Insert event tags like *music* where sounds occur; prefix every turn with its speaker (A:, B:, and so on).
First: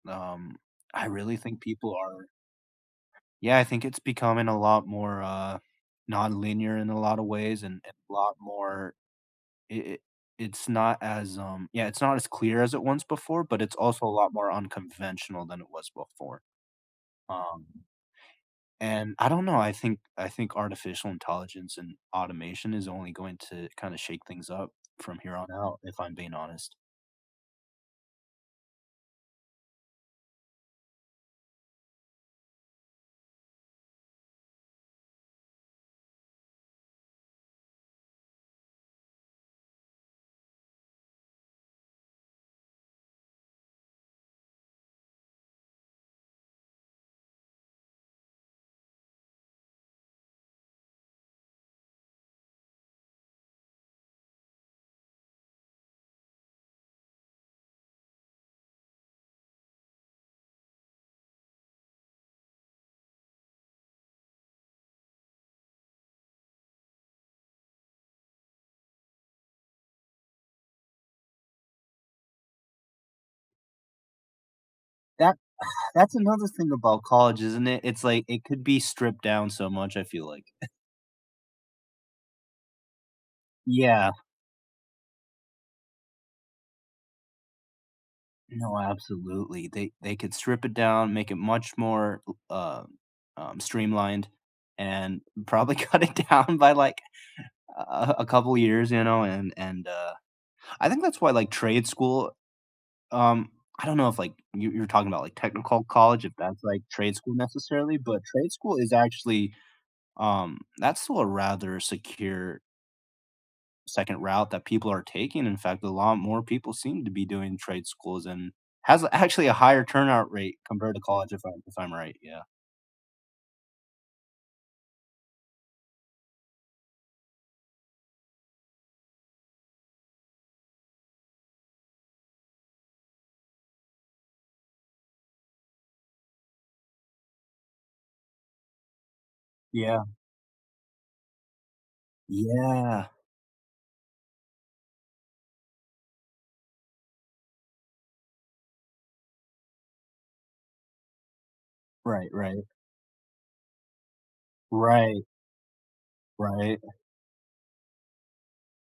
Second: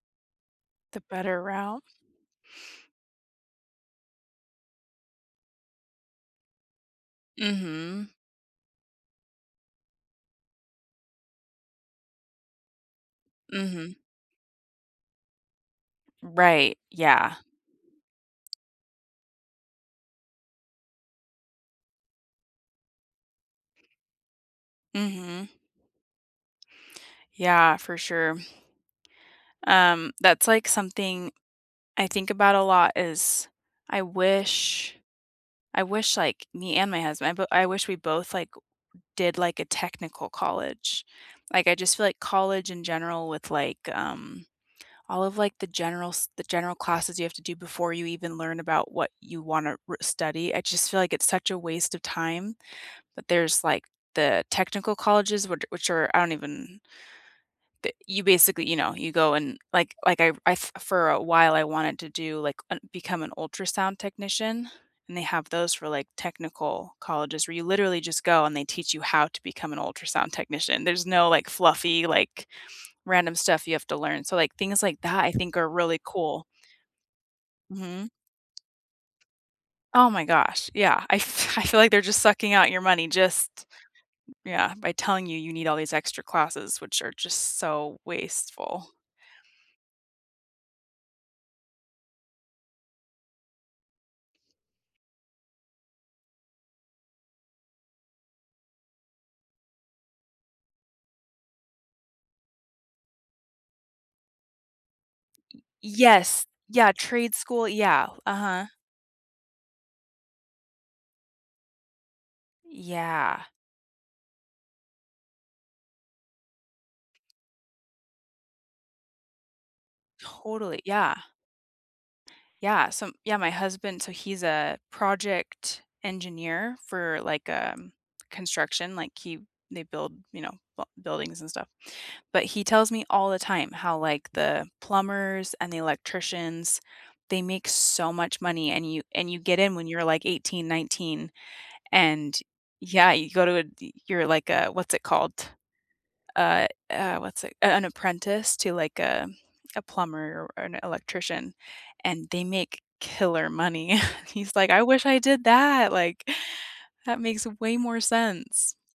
A: Um,
B: The
A: I really
B: better
A: think
B: route.
A: people are Yeah, I think it's becoming a lot more, uh, nonlinear in a lot of ways, and and
B: Mhm.
A: a lot more it it it's not as, um yeah, it's not as clear as it once before, but it's
B: Mhm.
A: also a lot more unconventional than it was before.
B: Right, yeah.
A: Um, and I don't know, I think I think artificial intelligence and automation is only going to kinda shake things up from here on
B: Mhm.
A: out, if I'm being honest.
B: Yeah, for sure. Um, that's, like, something I think about a lot is, I wish I wish, like, me and my husband, I b I wish we both, like, w did, like, a technical college. Like, I just feel like college in general with, like, um, all of, like, the general s the general classes you have to do before you even learn about what you want to r study, I just feel like it's such a waste of time, but there's, like, the technical colleges, which a which are, I don't even that you basically you know, you go and, like like I I f for a while, I wanted to do, like un become an ultrasound technician, and they have those for, like, technical colleges, where you literally just go, and they teach you how to become an ultrasound technician. There's no, like, fluffy, like, random stuff you have to learn, so, like, things like that, I
A: That
B: think are
A: *laughs*
B: really
A: that's
B: cool.
A: another thing about college, isn't it? It's,
B: Mhm.
A: like, it could be stripped down so much, I
B: Oh my
A: feel like.
B: gosh,
A: *chuckles*
B: yeah. I f I feel like they're just sucking out your money, just
A: Yeah.
B: yeah, by telling you you need all these extra classes, which are just so
A: No,
B: wasteful.
A: absolutely. They they could strip it down, make it much more l uh, um, streamlined, and probably cut it down by, like, a a a couple of years, you know, and and, uh, I think that's why, like, trade school um, I don't know if, like you you were talking about, like,
B: Y
A: technical college, if
B: yes.
A: that's, like,
B: Yeah,
A: trade school,
B: trade school,
A: necessarily,
B: yeah.
A: but trade
B: Uh-huh.
A: school is actually, um that's still a rather secure
B: Yeah.
A: second route that people are taking, in fact, a lot more people seem to be doing trade schools, and has, actually, a higher turnout rate
B: Totally
A: compared to
B: yeah.
A: college, if I'm if I'm right, yeah.
B: Yeah, so yeah, my husband so he's a project engineer for, like, um, construction, like, he they build, you know, b buildings and stuff. But he tells me all the time how, like, the plumbers, and the electricians, they make so much money, and you and you get in when you're,
A: Yeah.
B: like, 18, 19, and
A: Yeah.
B: yeah, you go to a y you're, like, a what's it called? Uh uh, what's it a an apprentice to, like, a a plumber or a an electrician, and
A: Right,
B: they
A: right.
B: make killer money. *chuckles* He's like, "I wish I
A: Right.
B: did that!" Like,
A: Right.
B: that makes way more sense.